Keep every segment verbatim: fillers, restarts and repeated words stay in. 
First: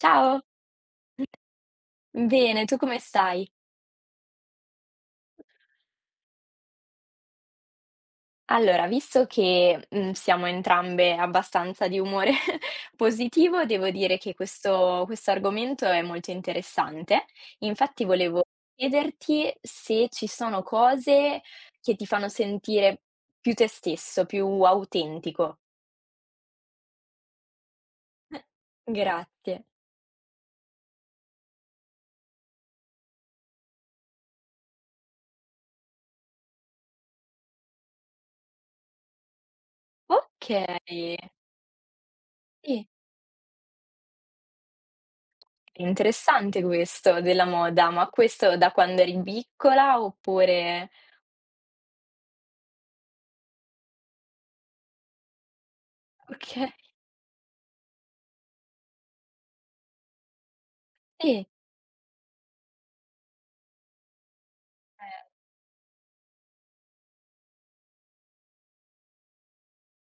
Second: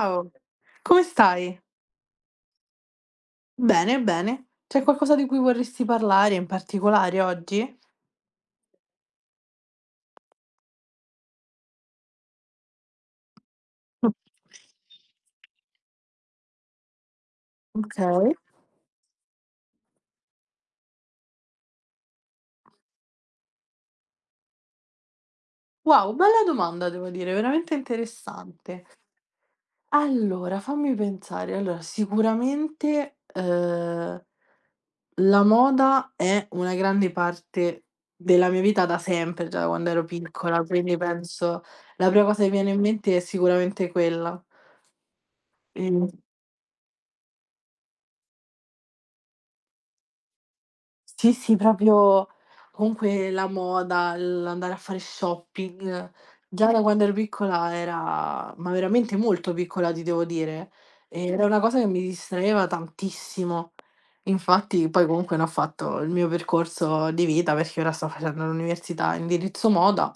Ciao, Ciao, come stai? bene, tu come stai? Bene, bene. C'è qualcosa di cui vorresti parlare in particolare oggi? Allora, visto che mm, siamo entrambe abbastanza di umore positivo, devo Mm. dire che questo, questo argomento è molto interessante. Infatti, Okay. volevo chiederti se ci sono cose che ti fanno sentire più te stesso, più autentico. Wow, bella domanda devo dire, veramente interessante. Grazie. Allora, fammi pensare. Allora, sicuramente, ehm, la moda è una grande parte della mia vita da sempre, già da quando ero Ok, piccola, quindi penso la prima cosa che mi viene in sì, mente è sicuramente quella. è Ehm interessante questo della moda, ma questo da quando eri piccola oppure. Sì, sì, proprio comunque la moda, l'andare a fare shopping, Ok, già da quando ero piccola era ma veramente molto piccola ti devo dire, era sì. una cosa che mi distraeva tantissimo. Infatti poi comunque ne ho fatto il mio percorso di vita, perché ora sto facendo l'università indirizzo moda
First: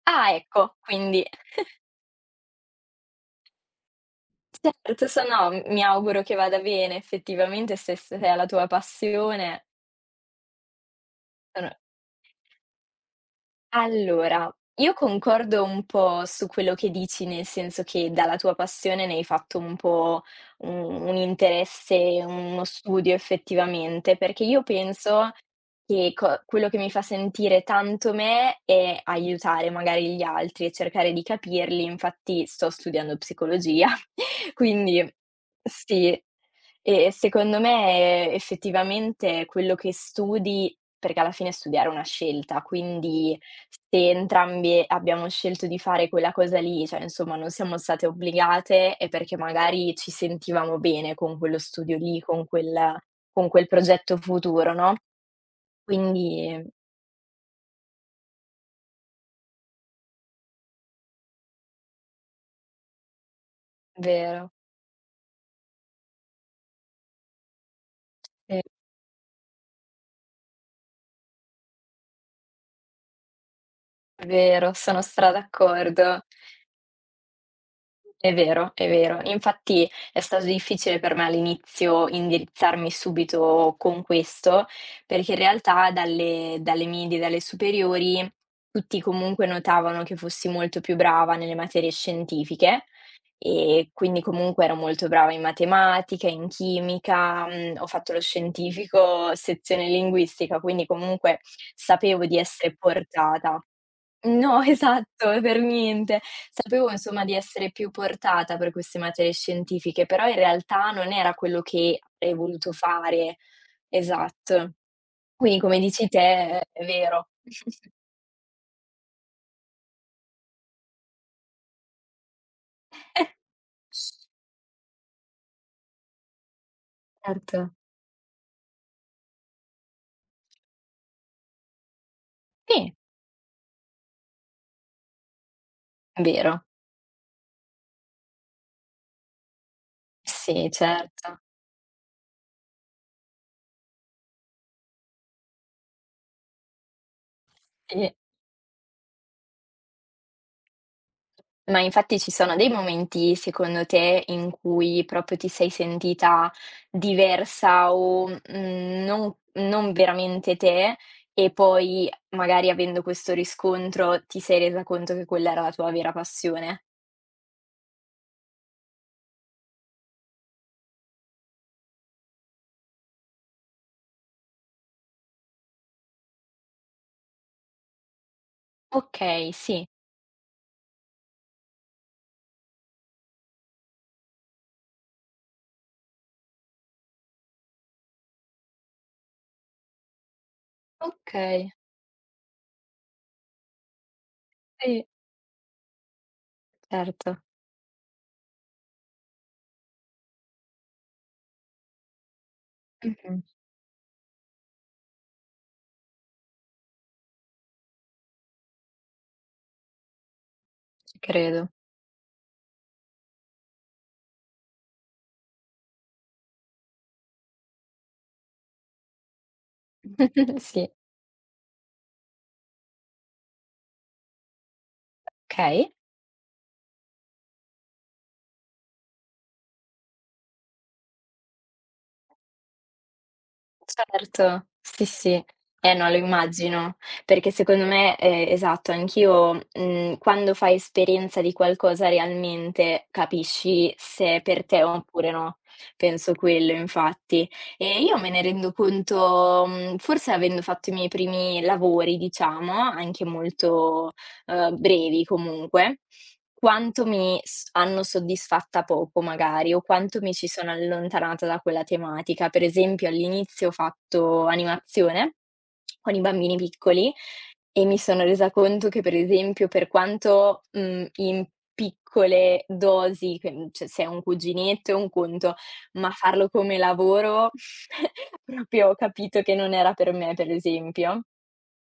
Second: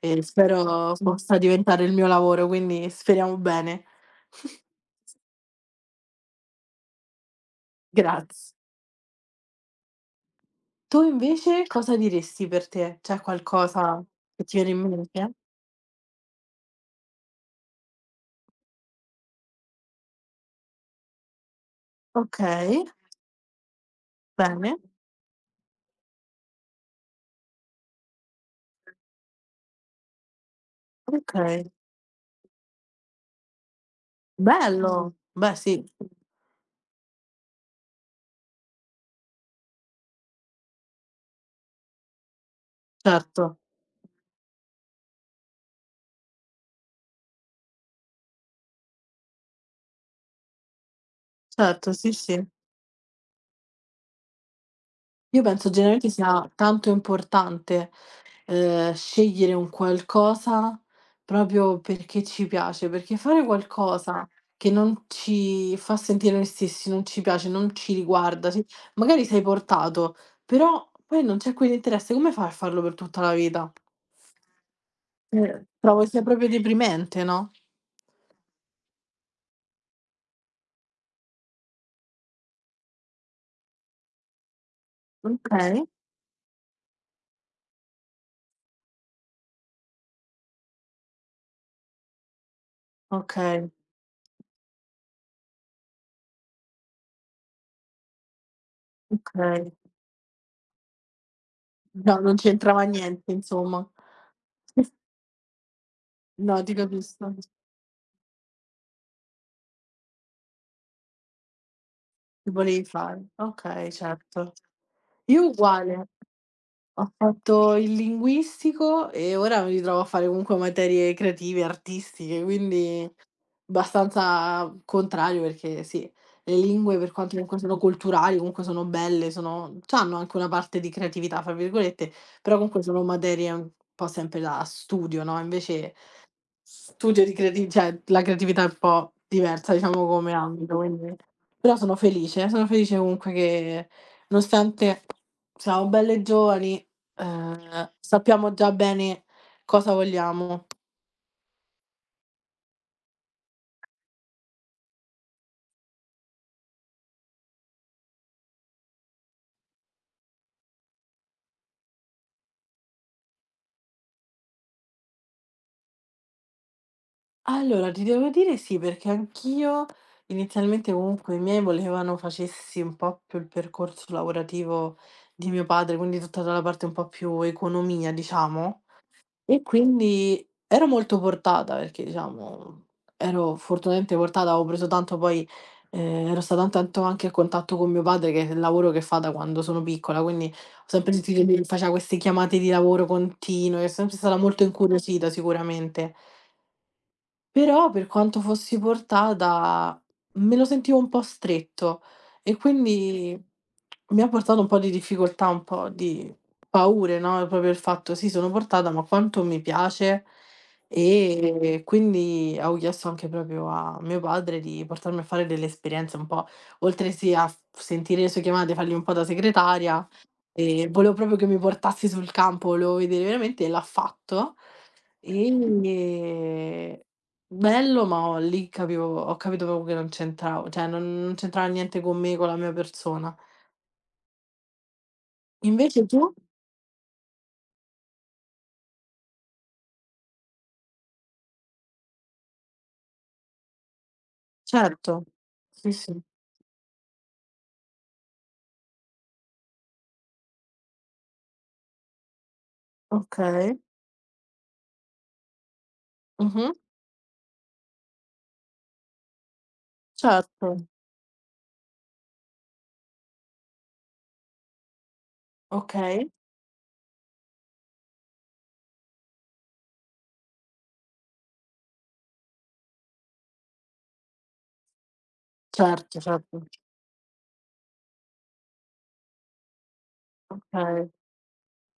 e Ah, ecco, spero quindi possa diventare il mio lavoro, quindi speriamo bene. certo, se no mi auguro che vada bene effettivamente se se è la Graz tua passione, Tu invece sono. cosa diresti per te? C'è qualcosa che Allora, ti viene in io mente? concordo un po' su quello che dici, nel senso che dalla tua passione ne hai fatto un po' un un interesse, uno Okay, studio effettivamente, perché io bene, penso che co quello che mi fa sentire tanto me è aiutare magari gli altri e cercare di okay. capirli, infatti sto studiando psicologia. Quindi Bello! Beh sì, sì. E secondo me effettivamente quello che studi, perché alla fine studiare è una scelta, quindi certo, se entrambe abbiamo scelto di fare quella cosa lì, cioè insomma non siamo state obbligate, è perché magari ci sentivamo bene con quello certo, studio sì, lì, con sì. quel con quel progetto futuro, no, Io penso generalmente sia quindi tanto importante, ehm, scegliere un qualcosa proprio perché ci piace, perché fare qualcosa vero, che non ci fa sentire noi stessi, non ci piace, non ci riguarda, sì, ci magari sei portato, però poi non c'è quell'interesse, come fai a farlo per tutta la vita? è vero, sono stra Eh, trovo sia d'accordo. proprio deprimente, no? È vero, è vero. Infatti è stato difficile per me all'inizio indirizzarmi subito con questo, perché in Okay. realtà dalle dalle medie, dalle superiori, tutti comunque notavano che fossi molto più brava nelle materie scientifiche Okay, e quindi comunque ero molto brava in matematica, in chimica, mhmm, ho fatto lo scientifico, okay. sezione linguistica, quindi comunque No, sapevo non di essere c'entrava niente portata. insomma. No, esatto, per niente. No, ti Sapevo insomma di capisco. essere più portata per queste materie scientifiche, però in realtà non era quello che avrei Che voluto volevi fare. fare. Okay, certo. Esatto. Io Quindi come dici uguale. te, è Ho vero. fatto il linguistico e ora mi ritrovo a fare comunque materie creative, artistiche, quindi abbastanza contrario perché sì, le lingue per quanto Certo. comunque sono culturali, comunque sono belle, sono c'hanno anche una parte di "creatività" fra virgolette, però comunque Sì, sono materie un po' sempre da studio, no, invece vero. Studio di creati cioè la creatività è un po' diversa diciamo come Sì, ambito, quindi certo. però sono felice, sono felice comunque che nonostante siamo belle giovani, ehm, Sì. sappiamo già bene cosa vogliamo. Ma infatti ci sono dei momenti, secondo te, in cui proprio ti sei sentita diversa o, mhmm, non non veramente te, e poi magari avendo questo riscontro ti sei resa conto che quella era la tua vera passione? Allora ti devo dire sì, perché anch'io inizialmente comunque i miei volevano facessi un po' più il percorso lavorativo di mio padre, quindi tutta la parte un po' più economia diciamo. Okay, E sì. quindi ero molto portata perché diciamo ero fortunatamente portata, avevo preso tanto poi ehm, ero stata tanto tanto anche a contatto con mio padre che è il lavoro che fa da quando sono piccola, quindi ho sempre sentito che lui Okay, faceva queste chiamate di lavoro continue, e sono sempre stata molto sì, incuriosita sicuramente. certo. Però per quanto fossi portata, me lo sentivo un po' stretto e quindi Mh-mh, mi ha portato un po' di difficoltà, un po' di paure, no, proprio il fatto: "Sì, sono portata, ma quanto mi piace?" ci credo. E quindi avevo chiesto anche proprio a mio padre di portarmi a fare delle esperienze un po' oltre sì a f sentire le sue chiamate, fargli un po' da segretaria. Ehm, Sì, volevo proprio che mi portassi sul campo, volevo vedere veramente e l'ha fatto. okay. Ehm, bello, ma ho lì capivo ho capito proprio che non c'entravo, cioè non non c'entrava niente con me, con la mia persona. Certo, sì, sì. Eh Invece no, lo tu? immagino, perché secondo me ehm, esatto, anch'io, mhmm, quando fai esperienza di qualcosa realmente capisci se è per te Certo. oppure no. Sì, sì. Penso quello infatti. E io me ne rendo conto, mhmm, forse avendo fatto i miei primi lavori, diciamo, anche Okay. molto, uhm, brevi, comunque Mh-mh. quanto mi s hanno soddisfatta poco magari, o quanto mi ci sono Certo. allontanata da quella tematica. Per esempio all'inizio ho fatto animazione con i Okay. bambini piccoli e mi sono resa conto che, per esempio, per quanto, mhmm, in piccole dosi, che, mhmm, cioè se è un cuginetto è un conto, ma Certo, farlo certo. come lavoro proprio ho capito che non era per me, per Okay, esempio.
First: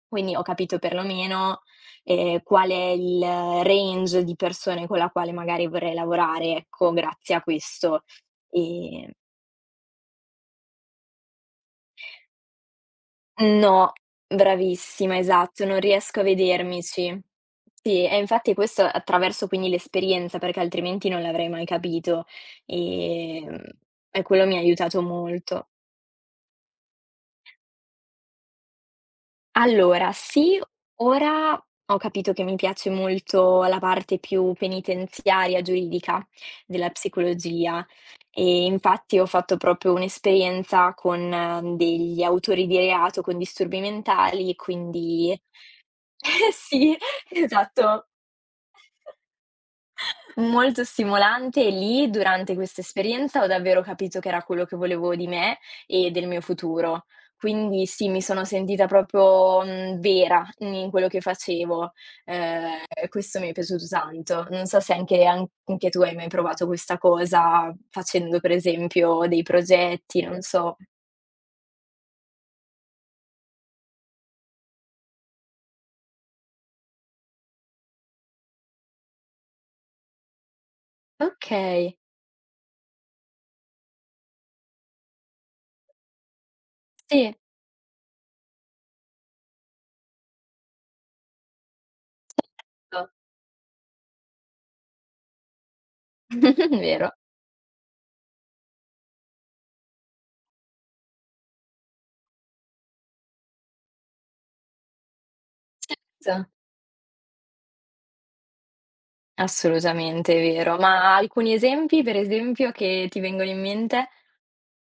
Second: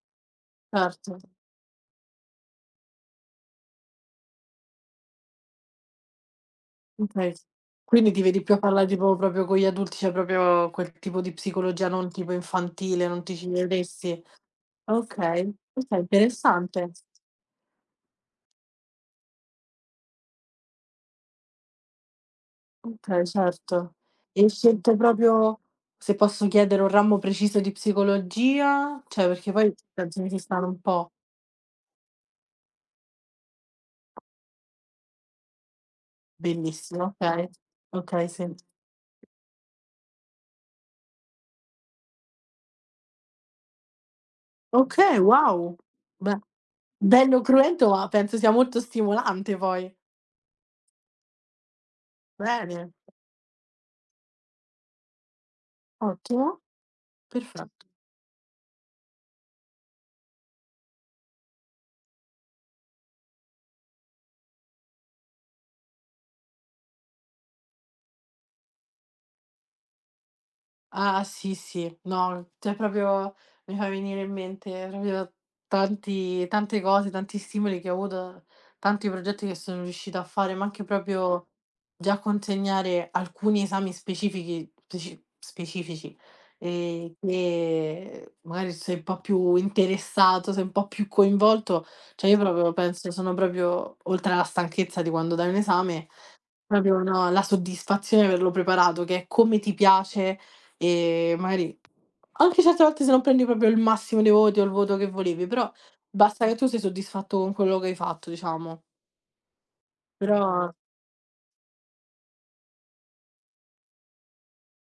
Quindi ho capito certo. perlomeno, ehm, qual è il range di persone con la quale magari vorrei lavorare, ecco, Okay. grazie a questo. Quindi ti vedi più a parlare Ehm tipo proprio con gli adulti, cioè proprio quel tipo di psicologia non tipo infantile, non ti ci no, vedresti? bravissima, Okay, esatto, non okay, riesco a interessante. vedermici. Sì, sì, e infatti questo attraverso quindi l'esperienza, perché altrimenti non l'avrei mai capito. Okay, Ehm, certo. e quello E mi ha scelte aiutato proprio molto. se posso chiedere, un ramo preciso di psicologia? Cioè, perché poi Allora penso che ci sì, stanno un po'. ora ho capito che mi piace molto la parte più penitenziaria, giuridica della Bellissimo, okay. psicologia, Okay, sì. e infatti ho fatto proprio un'esperienza con eh, degli autori di reato con disturbi mentali, Okay, quindi wow. Beh, eh sì, bello cruento, esatto. ma penso sia molto stimolante poi. Molto stimolante, e lì, durante questa Bene, esperienza, ho davvero capito che era quello che volevo di me e del mio ottimo, futuro. perfe Quindi sì, mi sono sentita proprio, mhmm, vera in quello che facevo, ehm, e questo mi è piaciuto tanto. Non so se anche an anche tu hai mai provato questa cosa facendo, per esempio, dei progetti, non so. Ah sì, sì, no, cioè proprio mi fa venire in mente proprio tanti tante cose, tanti stimoli che ho avuto, tanti progetti che sono riuscita a fare, ma anche proprio Okay, già consegnare alcuni esami specifichi speci specifici, ehm, sì, che magari sei un po' più interessato, sei un po' più coinvolto, cioè io proprio penso sono proprio oltre alla stanchezza di quando dai un esame, to proprio vero. no, la soddisfazione di averlo preparato, che è come ti piace e magari anche certe volte se non prendi proprio il massimo dei voti o il voto che volevi, però basta Certo, che tu sei soddisfatto con quello che hai fatto, diciamo. assolutamente, Però è vero. Ma alcuni esempi, per esempio, che ti vengono in mente?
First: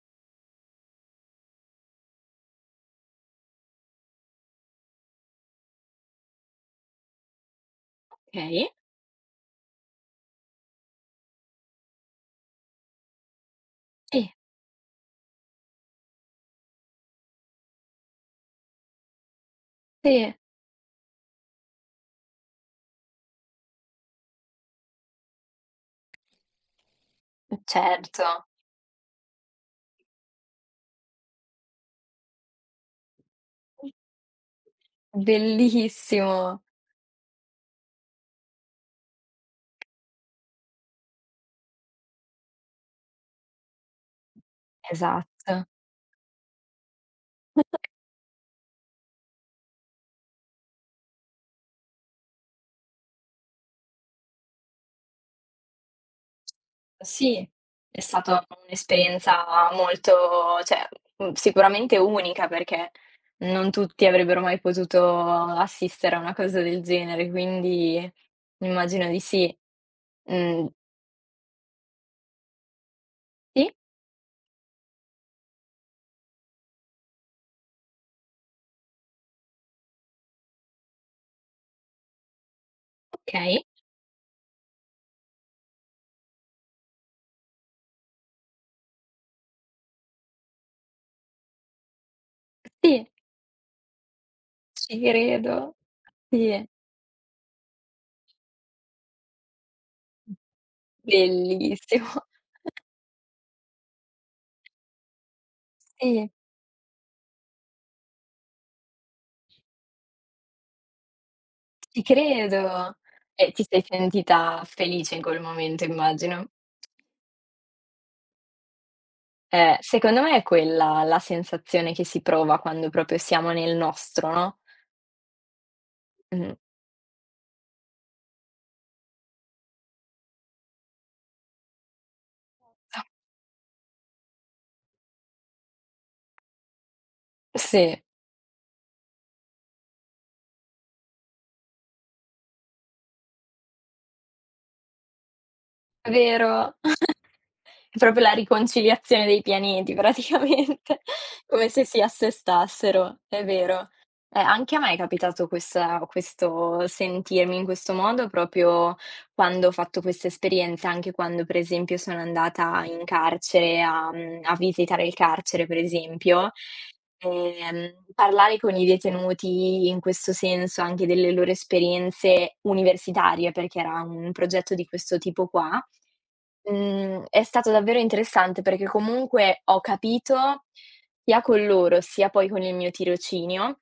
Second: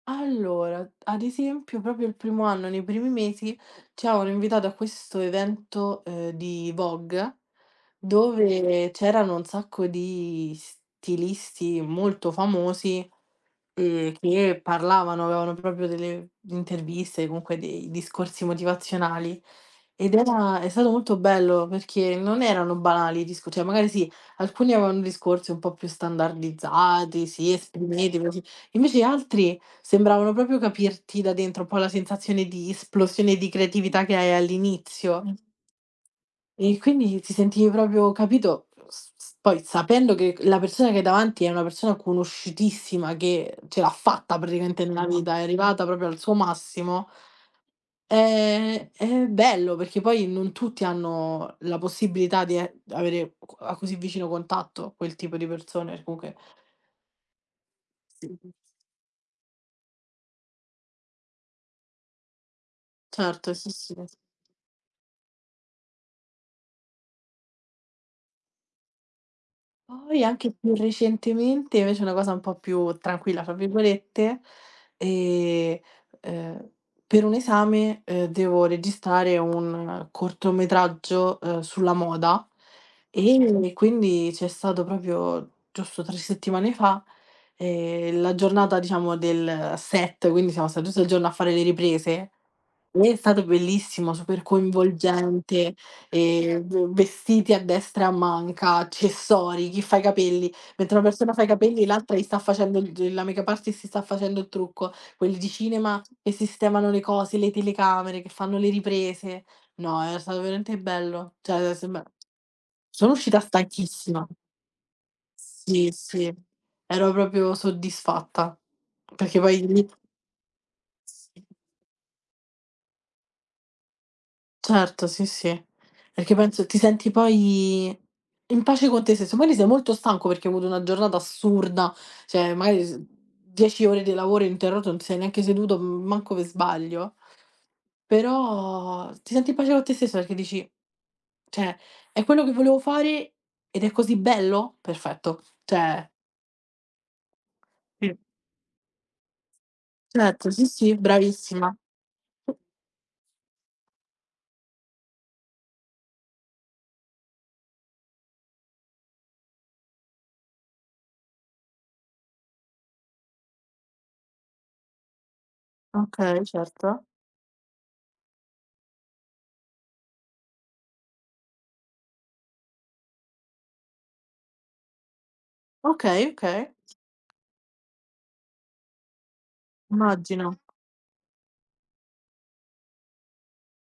allora, ad esempio proprio il primo anno, nei primi mesi, ci avevano invitato a questo evento, ehm, di Vogue, Okay. dove c'erano un sacco di stilisti molto famosi, Ehm, Sì, che parlavano, avevano proprio delle interviste, comunque dei discorsi motivazionali ed sì. era è stato molto bello perché non erano banali i discor cioè magari sì, alcuni avevano discorsi un po' più standardizzati, sì, Mh, esprimetevi così, certo. invece altri sembravano proprio capirti da dentro un po' la sensazione di esplosione di creatività che hai all'inizio. Bellissimo. E quindi ti sentivi proprio capito, s s poi sapendo che la persona che hai davanti è una persona conosciutissima, che ce l'ha fatta praticamente nella vita, è Esatto. arrivata proprio al suo massimo, è è bello perché poi non tutti hanno la possibilità di e avere co a così vicino contatto quel tipo di persone, perché comunque Sì, è sì, stata un'esperienza molto, cioè, mhmm, sicuramente unica, perché certo, non sì, sì, tutti sì. avrebbero mai potuto assistere a una cosa del genere, quindi immagino di sì. Poi anche Mhmm, più recentemente invece una cosa un po' più "tranquilla" fra sì, virgolette, ehm, ehm, per un esame, ehm, devo registrare un cortometraggio, ehm, sulla moda okay. e quindi c'è stato proprio giusto tre settimane fa, ehm, la giornata diciamo del set, quindi siamo stati tutto il giorno a fare le riprese. Sì, È stato bellissimo, super ci credo. coinvolgente. Sì, Ehm, v vestiti a destra e a manca, accessori, chi fa i capelli. Mentre una persona fa i capelli, bellissimo. l'altra gli sta facendo il d la make-up artist si sta facendo il trucco, quelli di cinema Sì. che sistemano le cose, le telecamere, che fanno le riprese. No, è stato veramente bello. Cioè, Ti sembra credo. sono uscita E ti sei stanchissima. sentita felice in quel momento, Sì, sì, immagino. ero proprio soddisfatta. Perché poi Eh, lì secondo me è quella la sensazione che si prova quando proprio siamo nel nostro, no, certo, sì, sì. Perché mh. penso ti senti poi in pace con te stesso. Magari sei molto stanco perché hai avuto una giornata assurda, cioè magari s dieci ore di lavoro ininterrotto, non ti sei neanche seduto, m manco per sbaglio, Sì, però ti senti in pace con te stesso perché dici: "Cioè, è quello che volevo fare ed è così bello? Perfetto." Cioè vero. È sì, proprio la riconciliazione dei pianeti certo, sì, sì, praticamente, come bravissima. se si assestassero, è vero. Eh, anche a me è capitato questa, questo sentirmi in questo modo proprio quando ho fatto questa esperienza, anche quando per esempio sono andata in carcere a mhmm, a visitare il carcere, per Okay, esempio. certo. Ehm, parlare con i detenuti in questo senso, anche delle loro esperienze universitarie, perché era un progetto di questo tipo qua. Okay, okay. Mhmm, è stato davvero interessante, perché comunque ho Immagino. capito, sia con loro, sia poi con il mio tirocinio,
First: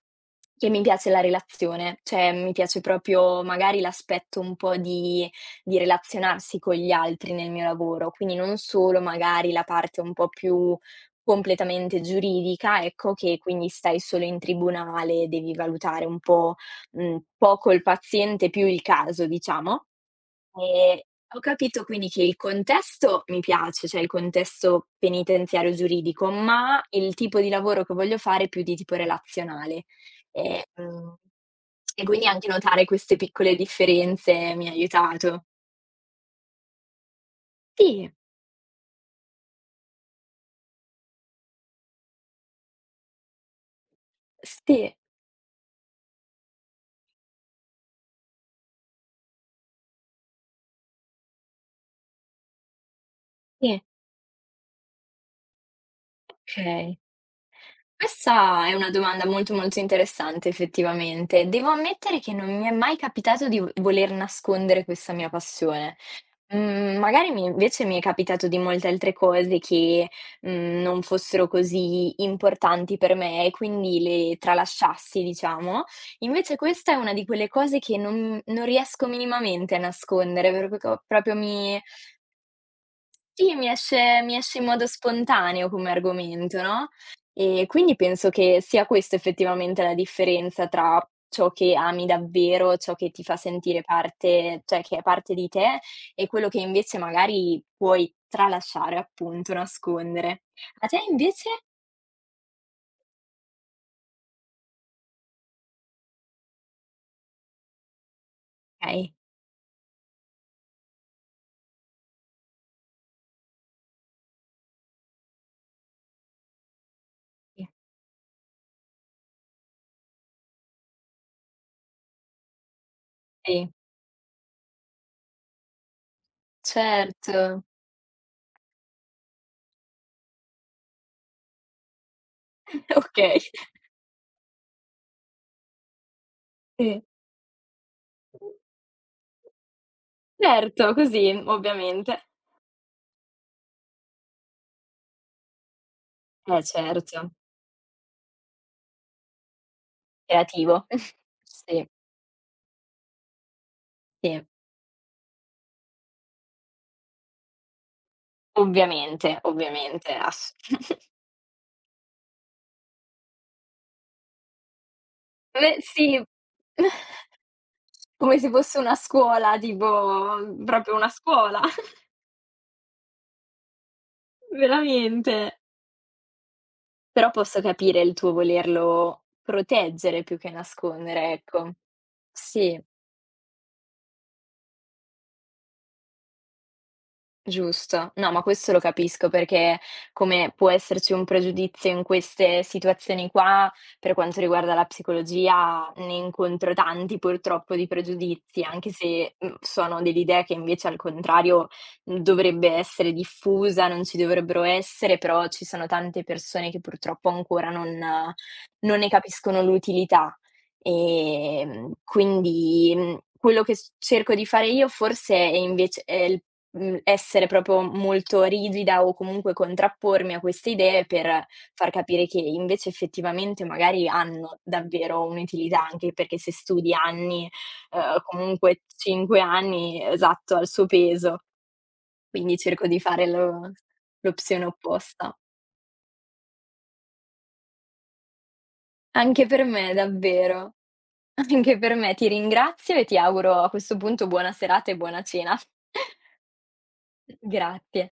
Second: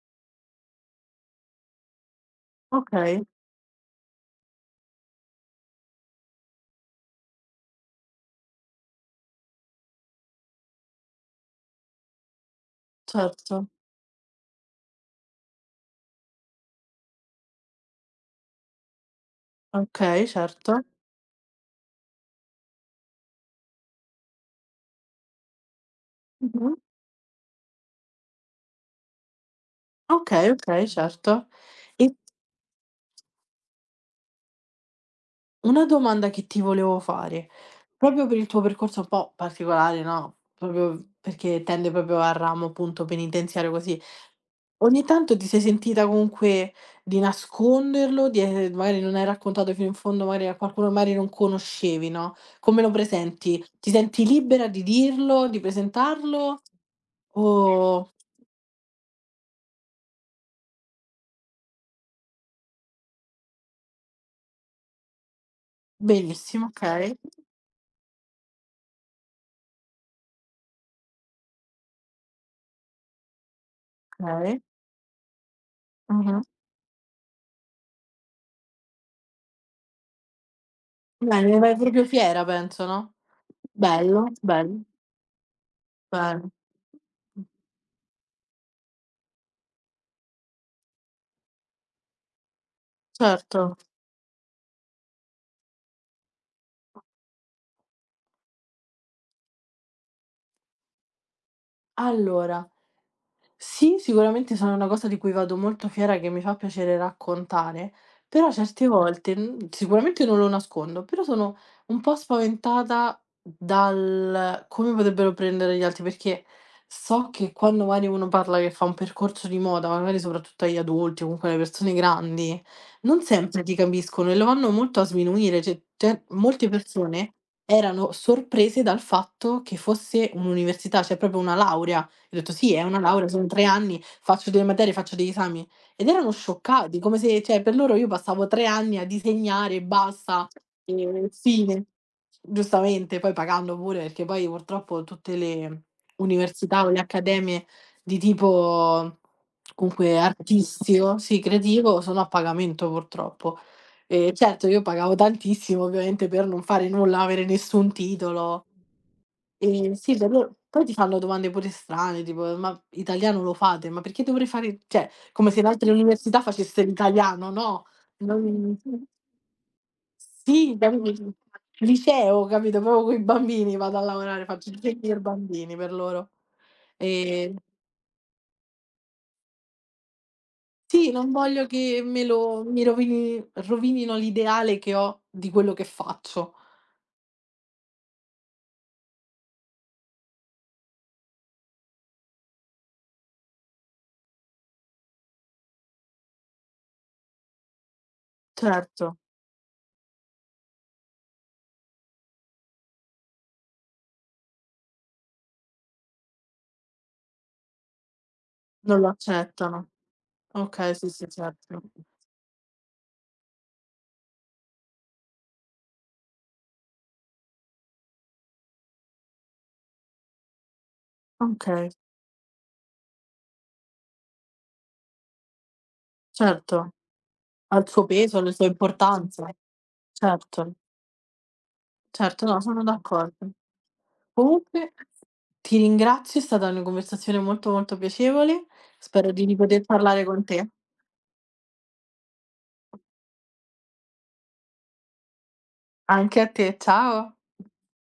che mi piace la relazione, cioè mi piace Okay, proprio magari l'aspetto un po' di di relazionarsi con gli altri nel mio lavoro, quindi non solo magari la parte un po' più completamente giuridica, ecco, che quindi certo. stai solo in tribunale, devi valutare un po', mhmm, poco il paziente, più il caso, diciamo. Okay, certo. Ehm, ho capito quindi che il contesto mi piace, cioè il contesto penitenziario giuridico, Mh-mh. ma il tipo di lavoro che voglio fare è più di tipo relazionale. Okay, okay, Ehm, certo. e E quindi anche notare queste piccole differenze mi ha aiutato. una domanda che ti volevo fare, Sì, proprio per il tuo percorso un po' particolare, no, proprio perché tende proprio al ramo appunto penitenziario così, sì, ogni tanto ti sei sentita comunque di nasconderlo, di ehm, magari non hai raccontato fino in fondo magari a qualcuno magari non conoscevi, no, come lo presenti? sì. Ti senti libera di dirlo, di presentarlo Okay. o Questa è una domanda molto, molto interessante effettivamente. Devo ammettere che non mi è mai capitato di v voler nascondere questa mia passione. benissimo, Mhmm, okay, magari mi invece mi è capitato di molte altre cose che, mhmm, non fossero così importanti per me e quindi le okay. tralasciassi, diciamo. Mh-mh. Invece questa è una di quelle cose che non non riesco minimamente a nascondere, proprio co proprio Beh, ne vai mi proprio fiera penso, no? sì, mi esce Bello, mi esce in bello, modo spontaneo come bello. argomento, no, e quindi penso che sia questo effettivamente la differenza tra ciò che ami davvero, ciò che ti fa Certo. sentire parte, cioè che è parte di te, e quello che invece magari puoi tralasciare, appunto, nascondere. A te invece? Allora sì, sicuramente sono una cosa di cui vado molto fiera, che mi fa piacere raccontare, però certe Okay. volte, mhmm, sicuramente non lo nascondo, però sono un po' spaventata dal come potrebbero prendere gli altri, perché so che quando magari uno parla che fa un percorso di moda, magari soprattutto agli adulti o comunque alle persone grandi, non sempre Sì, ti capiscono e lo vanno molto a sminuire, cioè te molte persone certo. erano sorprese dal fatto che fosse un'università, cioè proprio una laurea. Gli ho detto: "Sì, è una laurea, Okay, sono tre anni, faccio delle materie, faccio degli esami." Ed erano scioccati, sì. come se cioè per loro io passavo tre anni a disegnare e basta, Certo, e così, fine. ovviamente. Giustamente, poi pagando pure, perché poi purtroppo tutte le Eh università o le certo, accademie di tipo comunque creativo. artistico, sì, Sì, creativo, sono a pagamento purtroppo. E sì. certo, io pagavo tantissimo ovviamente per non fare nulla, avere nessun titolo. Ovviamente, Ehm, ovviamente, sì, per ass loro poi ti fanno domande pure strane, tipo: "Ma italiano lo fate? Ma perché dovrei fare" cioè, come se in beh, altre sì, università facesse l'italiano, no, come se non fosse una scuola, tipo sì, proprio una capito, scuola, liceo, capito, proprio coi bambini vado a lavorare, faccio insegnare veramente. bambini per loro. Però Ehm, posso capire il tuo volerlo proteggere più che sì, non nascondere, voglio ecco. che me lo Sì. mi rovini rovinino l'ideale che ho di quello che faccio. Giusto. No, ma questo lo capisco, perché come può esserci un pregiudizio in queste situazioni qua, per quanto riguarda la psicologia ne incontro tanti purtroppo di pregiudizi, anche Certo. se, mhmm, sono dell'idea che invece, al contrario, mhmm, dovrebbe essere diffusa, non ci dovrebbero essere, però ci sono tante persone che purtroppo ancora non eh, non Non ne lo capiscono accettano. l'utilità. Okay, sì, sì, certo. Ehm, quindi, mhmm, quello che s cerco di fare io forse è invece è il Mhmm, essere proprio molto rigida, o comunque contrappormi a queste idee, per far Okay, capire che invece effettivamente magari hanno davvero un'utilità, anche perché se certo. studi anni, Ha il suo uhm, peso, le sue comunque cinque importanze. anni, esatto, al Certo, suo peso. certo, Quindi no, sono cerco di fare d'accordo. lo l'opzione Comunque opposta. ti ringrazio, è stata una conversazione molto, molto piacevole. Spero di Anche per ripoter me parlare con te. davvero, anche per me. Ti ringrazio e ti auguro a questo punto buona serata e buona cena. Anche a te, ciao. Grazie.